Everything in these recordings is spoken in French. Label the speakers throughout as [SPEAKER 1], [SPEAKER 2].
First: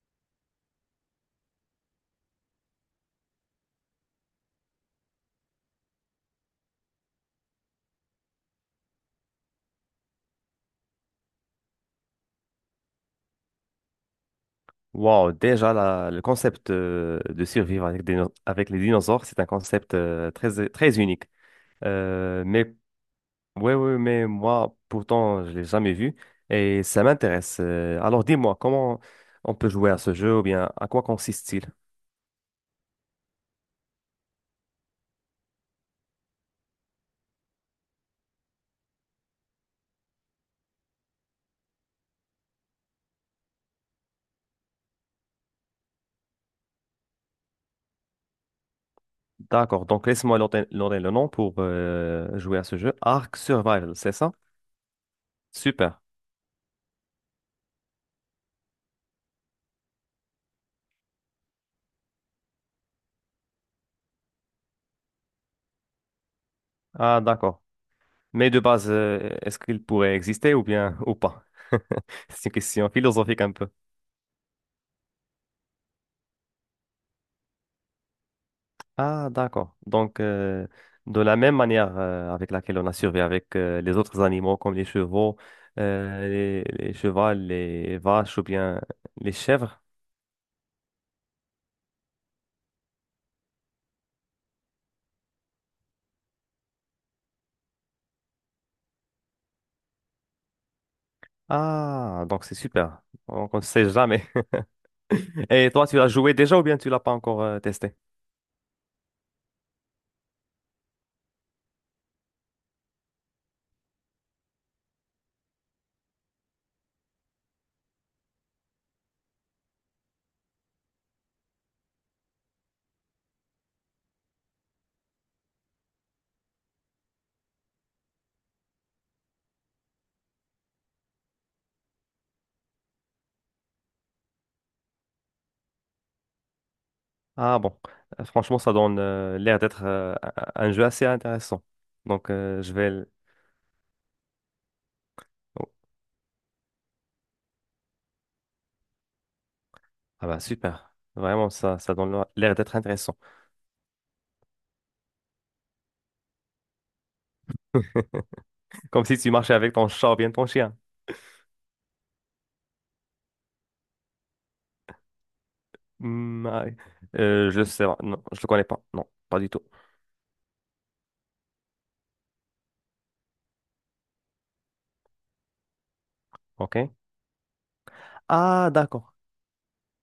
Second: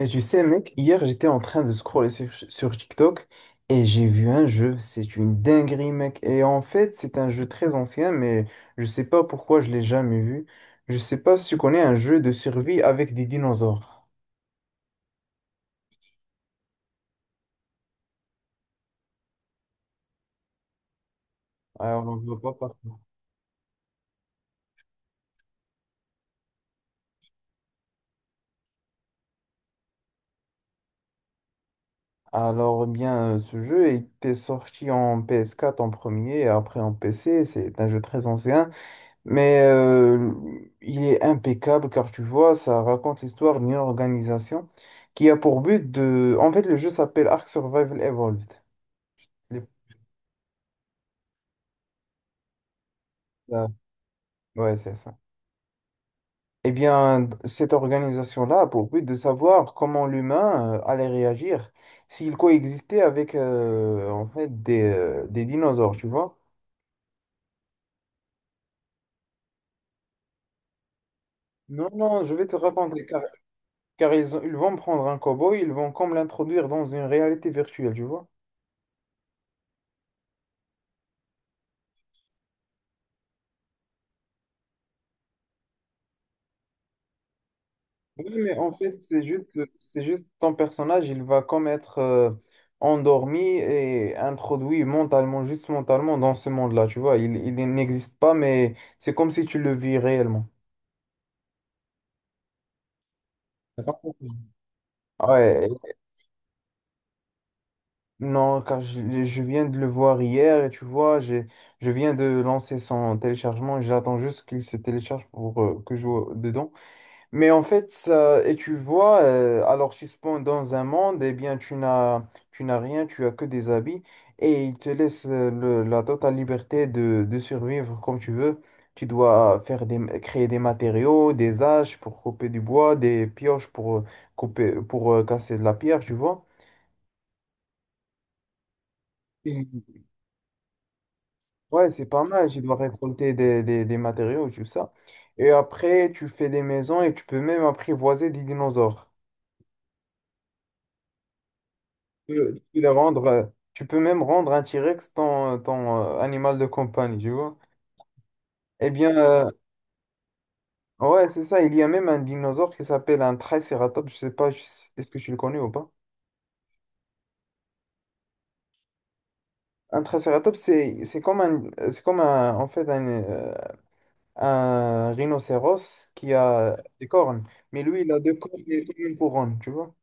[SPEAKER 1] Et tu sais, mec, hier j'étais en train de scroller sur TikTok et j'ai vu un jeu. C'est une dinguerie, mec. Et en fait, c'est un jeu très ancien, mais je sais pas pourquoi je l'ai jamais vu. Je sais pas si tu connais un jeu de survie avec des dinosaures.
[SPEAKER 2] Wow, déjà le concept de survivre avec les dinosaures, c'est un concept très, très unique.
[SPEAKER 1] Alors, on en voit pas
[SPEAKER 2] Mais
[SPEAKER 1] partout.
[SPEAKER 2] ouais, ouais, mais moi, pourtant, je l'ai jamais vu et ça m'intéresse. Alors, dis-moi, comment on peut jouer à ce jeu ou bien à quoi consiste-t-il?
[SPEAKER 1] Alors, eh bien, ce jeu était sorti en PS4 en premier et après en PC. C'est un jeu très ancien. Mais euh, il est impeccable car tu vois, ça raconte l'histoire d'une organisation qui a pour but de... En fait, le jeu s'appelle Ark Survival Evolved. Les-
[SPEAKER 2] D'accord, donc laisse-moi noter le nom pour jouer à ce jeu. Ark
[SPEAKER 1] la-
[SPEAKER 2] Survival, c'est ça?
[SPEAKER 1] Ouais, c'est ça.
[SPEAKER 2] Super.
[SPEAKER 1] Eh bien, cette organisation-là a pour but de savoir comment l'humain allait réagir s'il coexistait avec des dinosaures, tu vois.
[SPEAKER 2] Ah, d'accord. Mais de base, est-ce qu'il pourrait exister ou bien ou pas?
[SPEAKER 1] Non, non, je
[SPEAKER 2] C'est
[SPEAKER 1] vais
[SPEAKER 2] une
[SPEAKER 1] te
[SPEAKER 2] question
[SPEAKER 1] raconter
[SPEAKER 2] philosophique un peu.
[SPEAKER 1] car ils vont prendre un cow-boy, ils vont comme l'introduire dans une réalité virtuelle, tu vois.
[SPEAKER 2] Ah, d'accord. Donc, de la même manière avec laquelle on a survécu avec les autres animaux comme les chevaux, les chevaux, les
[SPEAKER 1] Oui,
[SPEAKER 2] vaches ou
[SPEAKER 1] mais en
[SPEAKER 2] bien
[SPEAKER 1] fait,
[SPEAKER 2] les chèvres.
[SPEAKER 1] c'est juste ton personnage, il va comme être endormi et introduit mentalement, juste mentalement dans ce monde-là, tu vois. Il n'existe pas, mais c'est comme si tu le vis réellement.
[SPEAKER 2] Ah, donc c'est super. Donc, on ne
[SPEAKER 1] T'as
[SPEAKER 2] sait
[SPEAKER 1] pas
[SPEAKER 2] jamais.
[SPEAKER 1] compris. Ouais,
[SPEAKER 2] Et toi, tu l'as joué déjà ou bien tu l'as pas encore testé?
[SPEAKER 1] non, car je viens de le voir hier et tu vois, je viens de lancer son téléchargement et j'attends juste qu'il se télécharge pour que je joue dedans. Mais en fait, ça, et tu vois, alors tu spawns dans un monde, eh bien tu n'as rien, tu as que des habits, et il te laisse la totale liberté de survivre comme tu veux. Tu dois créer des matériaux, des haches pour couper du bois, des pioches pour casser de la pierre, tu vois.
[SPEAKER 2] Ah bon. Franchement, ça donne l'air d'être
[SPEAKER 1] Mhm.
[SPEAKER 2] un jeu assez intéressant.
[SPEAKER 1] Ouais, c'est pas
[SPEAKER 2] Donc,
[SPEAKER 1] mal, tu
[SPEAKER 2] euh, je
[SPEAKER 1] dois
[SPEAKER 2] vais... l-
[SPEAKER 1] récolter des matériaux, tout ça. Et
[SPEAKER 2] oh,
[SPEAKER 1] après, tu fais des maisons et tu peux même apprivoiser des dinosaures.
[SPEAKER 2] ah bah super, vraiment, ça donne
[SPEAKER 1] Peux
[SPEAKER 2] l'air
[SPEAKER 1] tu
[SPEAKER 2] d'être
[SPEAKER 1] peux le
[SPEAKER 2] intéressant.
[SPEAKER 1] rendre, Tu peux même rendre un T-Rex ton animal de compagnie, tu vois. Eh
[SPEAKER 2] Comme
[SPEAKER 1] bien,
[SPEAKER 2] si tu marchais avec ton chat ou bien ton chien.
[SPEAKER 1] ouais, c'est ça. Il y a même un dinosaure qui s'appelle un Triceratops. Je sais pas, est-ce que tu le connais ou pas?
[SPEAKER 2] Hmm, ah, oui. Je sais pas, non, je le connais pas. Non, pas du tout.
[SPEAKER 1] Un Triceratops, c'est comme un, un rhinocéros qui a
[SPEAKER 2] OK.
[SPEAKER 1] des cornes. Mais lui, il a deux cornes
[SPEAKER 2] Ah
[SPEAKER 1] et comme
[SPEAKER 2] d'accord,
[SPEAKER 1] une couronne, tu vois.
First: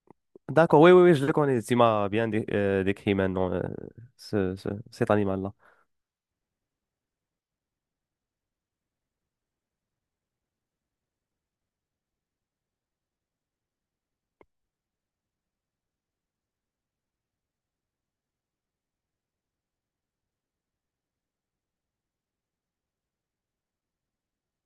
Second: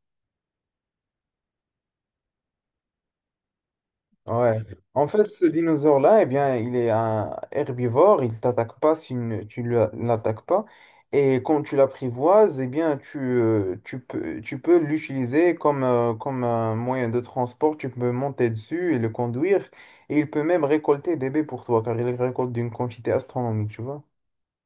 [SPEAKER 2] d'accord, oui, oui, oui, je le connais. Tu m'as bien décrit maintenant
[SPEAKER 1] Ouais. En
[SPEAKER 2] cet
[SPEAKER 1] fait, ce
[SPEAKER 2] animal-là.
[SPEAKER 1] dinosaure-là, eh bien, il est un herbivore, il t'attaque pas si tu ne l'attaques pas. Et quand tu l'apprivoises, eh bien, tu peux l'utiliser comme un moyen de transport. Tu peux monter dessus et le conduire. Et il peut même récolter des baies pour toi, car il récolte d'une quantité astronomique, tu vois.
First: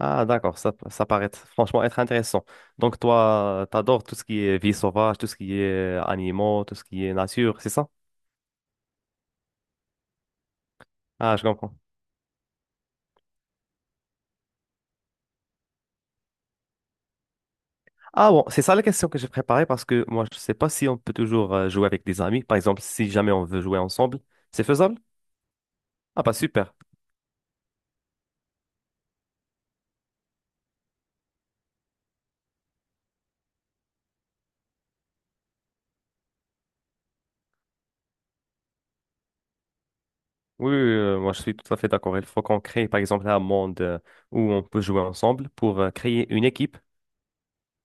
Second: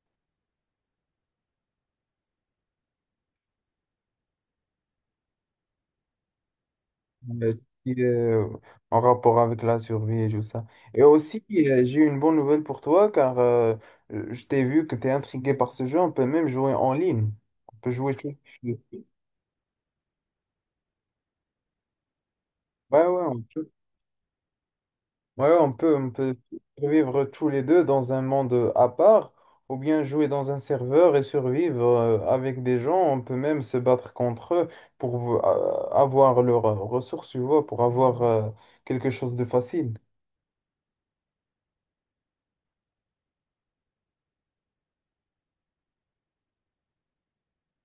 [SPEAKER 2] Ah, d'accord, ça paraît franchement être intéressant. Donc, toi, t'adores tout ce qui est vie sauvage, tout ce qui est animaux, tout ce qui est
[SPEAKER 1] euh,
[SPEAKER 2] nature, c'est ça?
[SPEAKER 1] qui, euh, En rapport avec la survie et tout ça. Et
[SPEAKER 2] Ah, je
[SPEAKER 1] aussi,
[SPEAKER 2] comprends.
[SPEAKER 1] j'ai une bonne nouvelle pour toi car je t'ai vu que tu es intrigué par ce jeu. On peut même jouer en ligne. On peut jouer tous
[SPEAKER 2] Ah bon, c'est ça
[SPEAKER 1] les
[SPEAKER 2] la
[SPEAKER 1] deux.
[SPEAKER 2] question que j'ai préparée parce que moi, je sais pas si on peut toujours jouer avec des amis. Par exemple,
[SPEAKER 1] Ouais,
[SPEAKER 2] si
[SPEAKER 1] ouais,
[SPEAKER 2] jamais
[SPEAKER 1] on
[SPEAKER 2] on veut
[SPEAKER 1] peut,
[SPEAKER 2] jouer ensemble, c'est faisable?
[SPEAKER 1] on
[SPEAKER 2] Ah, bah
[SPEAKER 1] peut
[SPEAKER 2] super.
[SPEAKER 1] vivre tous les deux dans un monde à part ou bien jouer dans un serveur et survivre avec des gens. On peut même se battre contre eux pour avoir leurs ressources, tu vois, pour avoir quelque chose de facile.
[SPEAKER 2] Oui, oui, oui, moi, je suis tout à fait d'accord. Il faut qu'on crée, par exemple, un monde où on peut jouer ensemble pour créer une équipe.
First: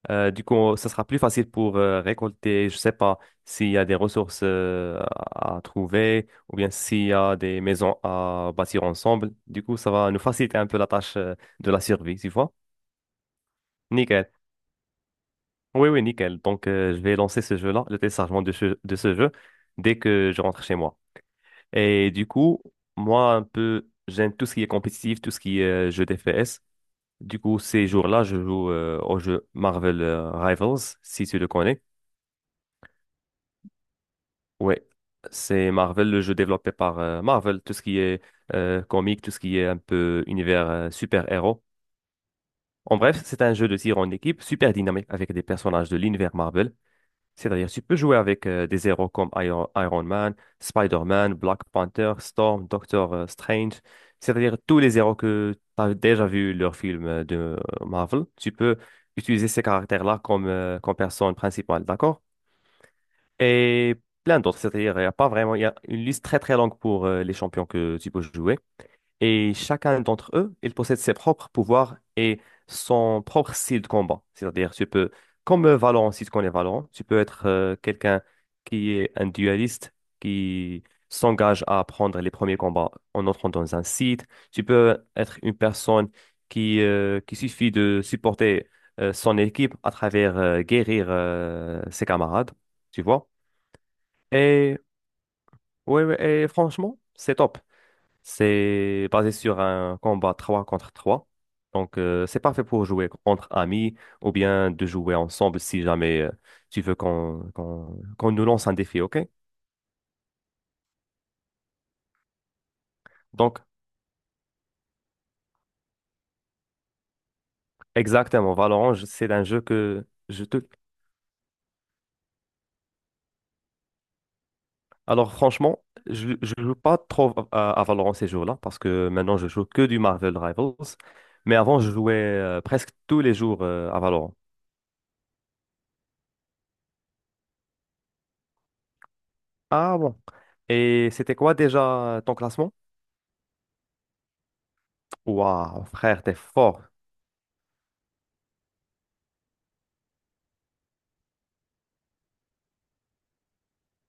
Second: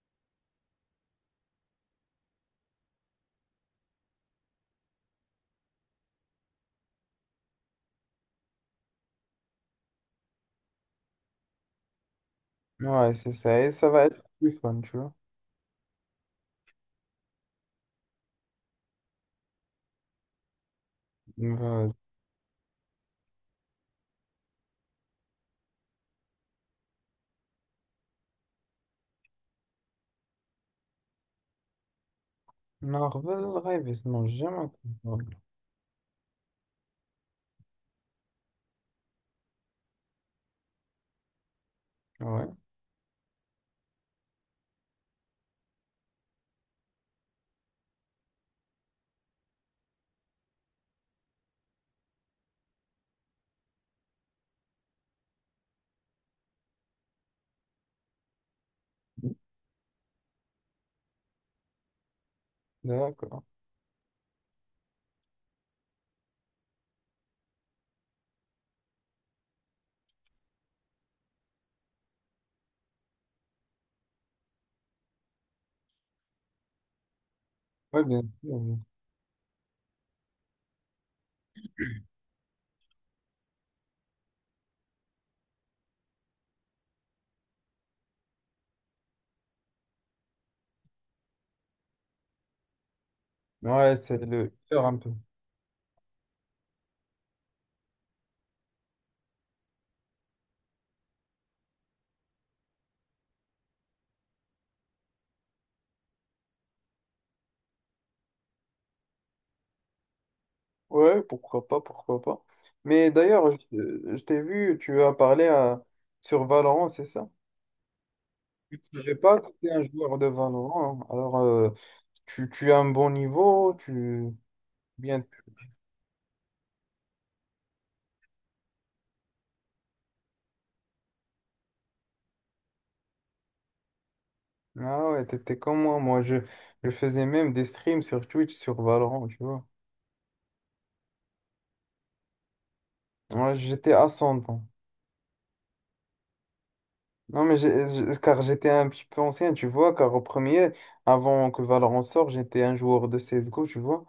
[SPEAKER 2] Du coup, ça sera plus facile pour récolter, je sais pas, s'il y a des ressources à trouver ou bien s'il y a des maisons à bâtir ensemble. Du coup, ça va nous faciliter un peu la tâche de la survie, tu vois?
[SPEAKER 1] Ouais, c'est ça. Et ça va être
[SPEAKER 2] Nickel.
[SPEAKER 1] plus fun, tu vois.
[SPEAKER 2] Oui, oui, nickel. Donc, je vais lancer ce jeu-là, le téléchargement de ce jeu, dès que je rentre chez moi.
[SPEAKER 1] Euh,
[SPEAKER 2] Et du coup, moi, un peu, j'aime tout ce qui est compétitif, tout ce qui est jeu d'FPS. Du coup, ces jours-là, je joue au jeu Marvel Rivals, si tu le connais.
[SPEAKER 1] Marvel Rivals, non, j'ai jamais
[SPEAKER 2] Ouais,
[SPEAKER 1] entendu parler.
[SPEAKER 2] c'est Marvel, le jeu développé par Marvel, tout ce qui est comique, tout ce qui est un peu univers super-héros.
[SPEAKER 1] Ouais,
[SPEAKER 2] En bref, c'est un jeu de tir en équipe super dynamique avec des personnages de l'univers Marvel. C'est-à-dire, tu peux jouer avec des héros comme Iron Man, Spider-Man, Black Panther, Storm, Doctor Strange. C'est-à-dire, tous les héros que tu as déjà vu leur film de Marvel, tu peux utiliser ces caractères-là comme personne principale, d'accord?
[SPEAKER 1] d'accord.
[SPEAKER 2] Et plein d'autres, c'est-à-dire, il n'y a pas vraiment, il y a une liste très très longue pour les champions que tu peux jouer. Et chacun d'entre eux, il possède ses propres pouvoirs et son propre style de combat. C'est-à-dire, tu peux, comme Valorant, si tu connais Valorant, tu peux être
[SPEAKER 1] Ouais, bien
[SPEAKER 2] quelqu'un
[SPEAKER 1] sûr. Oui.
[SPEAKER 2] qui est un dualiste, qui, s'engage à prendre les premiers combats en entrant dans un site. Tu peux être une personne qui suffit de supporter son équipe à travers guérir ses camarades, tu vois?
[SPEAKER 1] Ouais, c'est le
[SPEAKER 2] Et,
[SPEAKER 1] cœur un peu.
[SPEAKER 2] ouais, ouais, et franchement, c'est top. C'est basé sur un combat 3 contre 3. Donc, c'est parfait pour jouer entre amis ou bien de jouer ensemble si jamais tu veux qu'on nous lance un défi, OK?
[SPEAKER 1] Ouais, pourquoi pas, pourquoi pas. Mais d'ailleurs,
[SPEAKER 2] Donc,
[SPEAKER 1] je t'ai vu, tu as parlé à- sur Valorant, c'est ça?
[SPEAKER 2] exactement,
[SPEAKER 1] Je
[SPEAKER 2] Valorant,
[SPEAKER 1] sais
[SPEAKER 2] c'est
[SPEAKER 1] pas
[SPEAKER 2] un jeu
[SPEAKER 1] été un
[SPEAKER 2] que
[SPEAKER 1] joueur de
[SPEAKER 2] je te...
[SPEAKER 1] Valorant, hein. Alors, tu as un bon niveau, tu... Bien...
[SPEAKER 2] Alors, franchement, je ne joue pas trop à Valorant ces jours-là parce que maintenant, je joue que du Marvel Rivals. Mais avant, je jouais presque tous les jours à Valorant.
[SPEAKER 1] Ah ouais, t'étais comme moi. Je faisais même des streams sur Twitch sur Valorant, tu vois.
[SPEAKER 2] Ah bon. Et c'était quoi déjà ton classement?
[SPEAKER 1] Ouais, j'étais à 100 ans.
[SPEAKER 2] Waouh, frère, t'es fort.
[SPEAKER 1] Non, mais car j'étais un petit peu ancien, tu vois, car au premier, avant que Valorant sorte, j'étais un joueur de CSGO, tu vois.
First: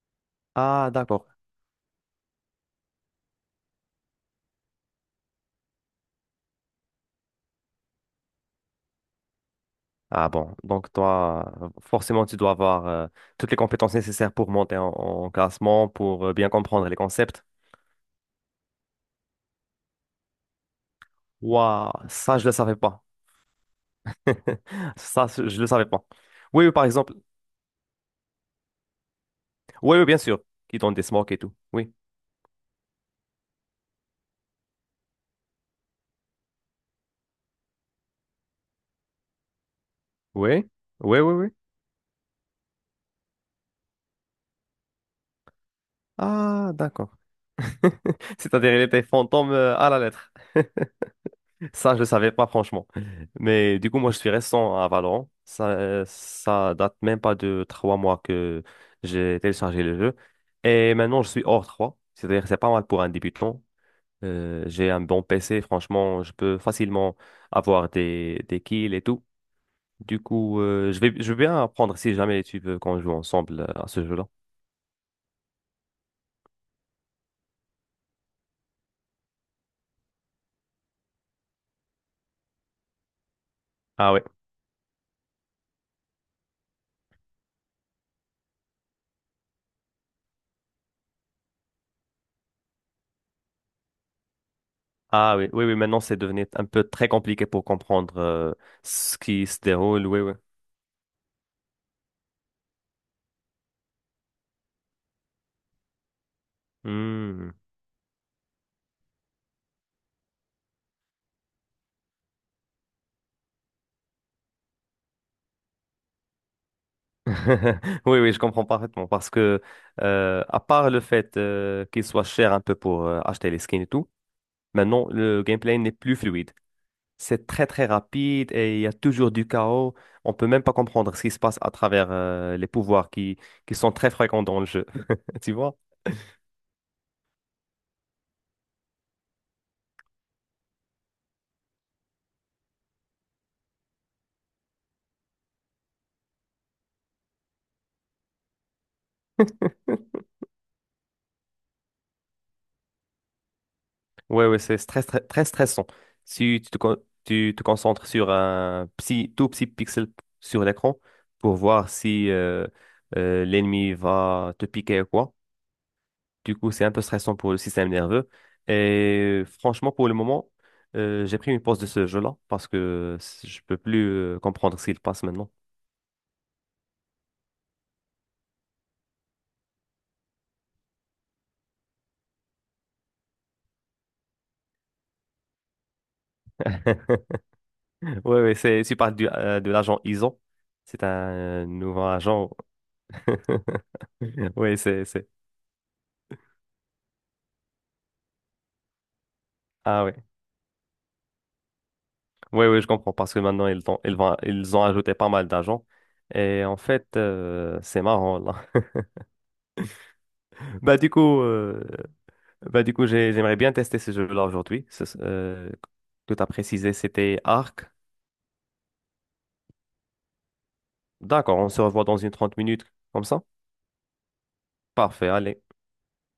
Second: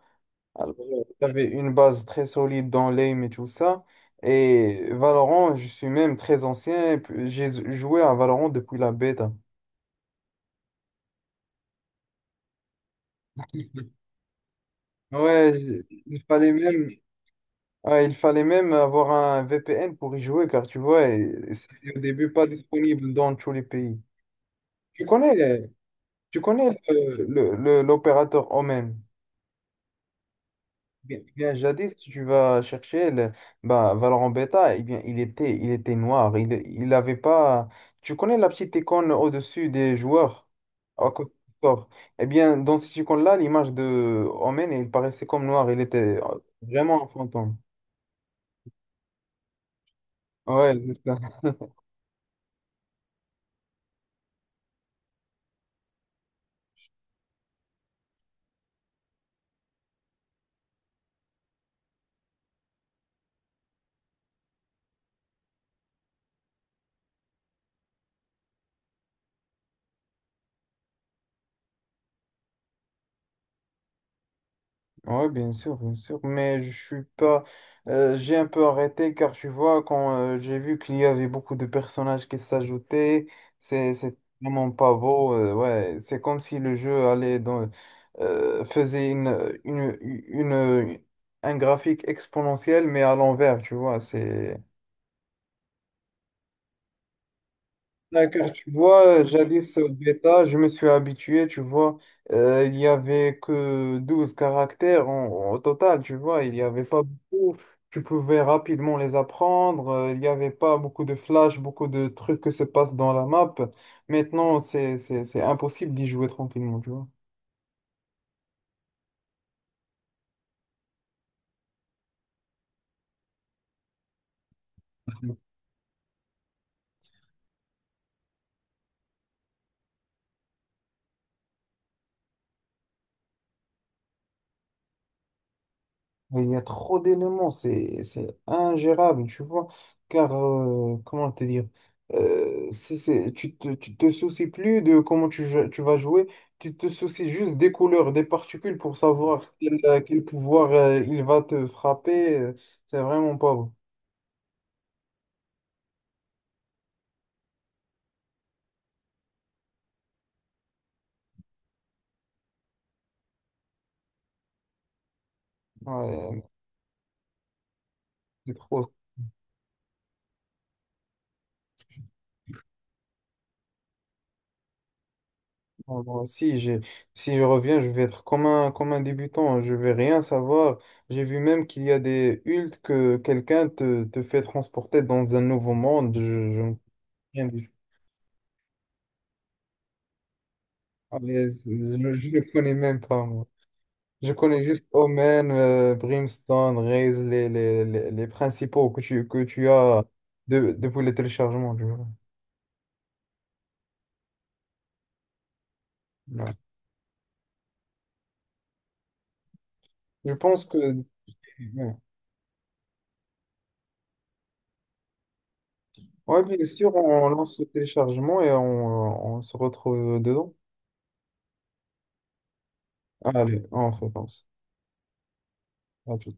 [SPEAKER 1] Alors,
[SPEAKER 2] Ah d'accord.
[SPEAKER 1] j'avais une base très solide dans l'aim et tout ça. Et Valorant, je suis même très ancien, et puis j'ai joué à Valorant depuis la bêta.
[SPEAKER 2] Ah bon. Donc toi, forcément, tu dois avoir toutes les compétences nécessaires pour monter en
[SPEAKER 1] Ouais, il
[SPEAKER 2] classement,
[SPEAKER 1] il
[SPEAKER 2] pour bien
[SPEAKER 1] fallait
[SPEAKER 2] comprendre
[SPEAKER 1] même,
[SPEAKER 2] les concepts.
[SPEAKER 1] ouais, il fallait même avoir un VPN pour y jouer, car tu vois, et
[SPEAKER 2] Waouh,
[SPEAKER 1] c'était au début
[SPEAKER 2] ça, je
[SPEAKER 1] pas
[SPEAKER 2] le savais pas.
[SPEAKER 1] disponible dans tous les pays. Tu
[SPEAKER 2] Ça, je le
[SPEAKER 1] connais,
[SPEAKER 2] savais pas.
[SPEAKER 1] Tu
[SPEAKER 2] Oui, oui,
[SPEAKER 1] connais
[SPEAKER 2] par exemple.
[SPEAKER 1] l'opérateur Omen?
[SPEAKER 2] Oui, oui, bien sûr. Qui donne des
[SPEAKER 1] Bien,
[SPEAKER 2] smokes et tout.
[SPEAKER 1] bien, jadis,
[SPEAKER 2] Oui.
[SPEAKER 1] si tu vas chercher Valorant Beta, eh bien, il était noir. Il avait pas. Tu connais la petite icône au-dessus des joueurs,
[SPEAKER 2] Oui.
[SPEAKER 1] à
[SPEAKER 2] Oui,
[SPEAKER 1] côté
[SPEAKER 2] oui, oui.
[SPEAKER 1] du corps. Eh bien, dans cette icône-là, l'image de Omen, il paraissait comme noir. Il était
[SPEAKER 2] Ah
[SPEAKER 1] vraiment un
[SPEAKER 2] d'accord.
[SPEAKER 1] fantôme.
[SPEAKER 2] C'est-à-dire, il était fantôme à la lettre.
[SPEAKER 1] Ouais.
[SPEAKER 2] Ça, je le savais pas, franchement. Mais du coup, moi, je suis récent à Valorant. Ça date même pas de 3 mois que j'ai téléchargé le jeu. Et maintenant, je suis hors trois. C'est-à-dire que c'est pas mal pour un débutant. J'ai un bon PC, franchement, je peux facilement avoir des kills et tout. Du coup, je veux bien apprendre si jamais tu veux qu'on joue ensemble à ce jeu-là.
[SPEAKER 1] Oui, bien sûr, mais je suis pas. J'ai un peu arrêté car tu vois, quand j'ai vu qu'il y avait beaucoup de personnages qui s'ajoutaient, c'est
[SPEAKER 2] Ah
[SPEAKER 1] c'est
[SPEAKER 2] oui.
[SPEAKER 1] vraiment pas beau. Ouais, c'est comme si le jeu faisait un graphique exponentiel, mais à l'envers, tu vois. C'est
[SPEAKER 2] Ah oui, oui, oui, maintenant c'est devenu un peu très compliqué pour comprendre
[SPEAKER 1] ouais. Car tu vois,
[SPEAKER 2] ce qui se
[SPEAKER 1] jadis au
[SPEAKER 2] déroule, oui, oui.
[SPEAKER 1] bêta, je me suis habitué, tu vois, il n'y avait que 12 caractères au total, tu vois, il n'y avait pas
[SPEAKER 2] Hmm.
[SPEAKER 1] beaucoup, tu pouvais rapidement les apprendre, il n'y avait pas beaucoup de flash, beaucoup de trucs qui se passent dans la map. Maintenant, c'est impossible d'y jouer tranquillement, tu vois.
[SPEAKER 2] Oui, oui, je comprends parfaitement parce que, à part le fait qu'il soit cher un peu pour acheter les skins et tout, maintenant le gameplay n'est plus fluide. C'est très très rapide et il y a toujours du chaos. On peut même pas comprendre ce qui se passe à travers les pouvoirs qui sont très fréquents dans le jeu. Tu vois?
[SPEAKER 1] Il y a trop d'éléments, c'est ingérable, tu vois. Car, comment te dire, tu tu te soucies plus de comment tu vas jouer, tu te soucies juste des couleurs, des particules pour savoir quel pouvoir il va te frapper. C'est vraiment pas bon.
[SPEAKER 2] Ouais, ouais, c'est très, très, très stressant. Si tu te concentres sur un petit, tout petit pixel sur l'écran pour voir si l'ennemi va te piquer ou quoi,
[SPEAKER 1] Ouais,
[SPEAKER 2] du coup, c'est un peu stressant pour le système nerveux.
[SPEAKER 1] c'est trop.
[SPEAKER 2] Et franchement, pour le moment, j'ai pris une pause de ce jeu-là parce que je peux plus comprendre ce qu'il passe maintenant.
[SPEAKER 1] Moi, moi, si j'ai, Si je reviens, je vais être comme un débutant, hein. Je vais rien savoir. J'ai vu même qu'il y a des hulks que quelqu'un te fait transporter dans un nouveau monde. Je Rien tout.
[SPEAKER 2] Oui, oui, c'est, tu parles de l'agent ISO. C'est
[SPEAKER 1] Ah, mais
[SPEAKER 2] un
[SPEAKER 1] je
[SPEAKER 2] nouveau
[SPEAKER 1] ne
[SPEAKER 2] agent.
[SPEAKER 1] connais même pas, moi. Je connais
[SPEAKER 2] Oui,
[SPEAKER 1] juste
[SPEAKER 2] c'est, c'est.
[SPEAKER 1] Omen, Brimstone, Raze, les principaux que tu as
[SPEAKER 2] Ah oui.
[SPEAKER 1] de, depuis le téléchargement, tu vois.
[SPEAKER 2] Oui, oui, je comprends parce que maintenant, ils ont ajouté pas mal d'agents.
[SPEAKER 1] Ouais.
[SPEAKER 2] Et en fait, c'est marrant, là.
[SPEAKER 1] Je pense que...
[SPEAKER 2] Bah, du coup,
[SPEAKER 1] Ouais,
[SPEAKER 2] J'aimerais bien tester ce jeu-là aujourd'hui. Que
[SPEAKER 1] ouais,
[SPEAKER 2] tu as
[SPEAKER 1] bien
[SPEAKER 2] précisé,
[SPEAKER 1] sûr, on
[SPEAKER 2] c'était
[SPEAKER 1] lance le
[SPEAKER 2] Arc.
[SPEAKER 1] téléchargement et on se retrouve dedans.
[SPEAKER 2] D'accord, on se revoit dans une 30 minutes, comme ça?
[SPEAKER 1] Allez, on recommence.
[SPEAKER 2] Parfait, allez.
[SPEAKER 1] À tout.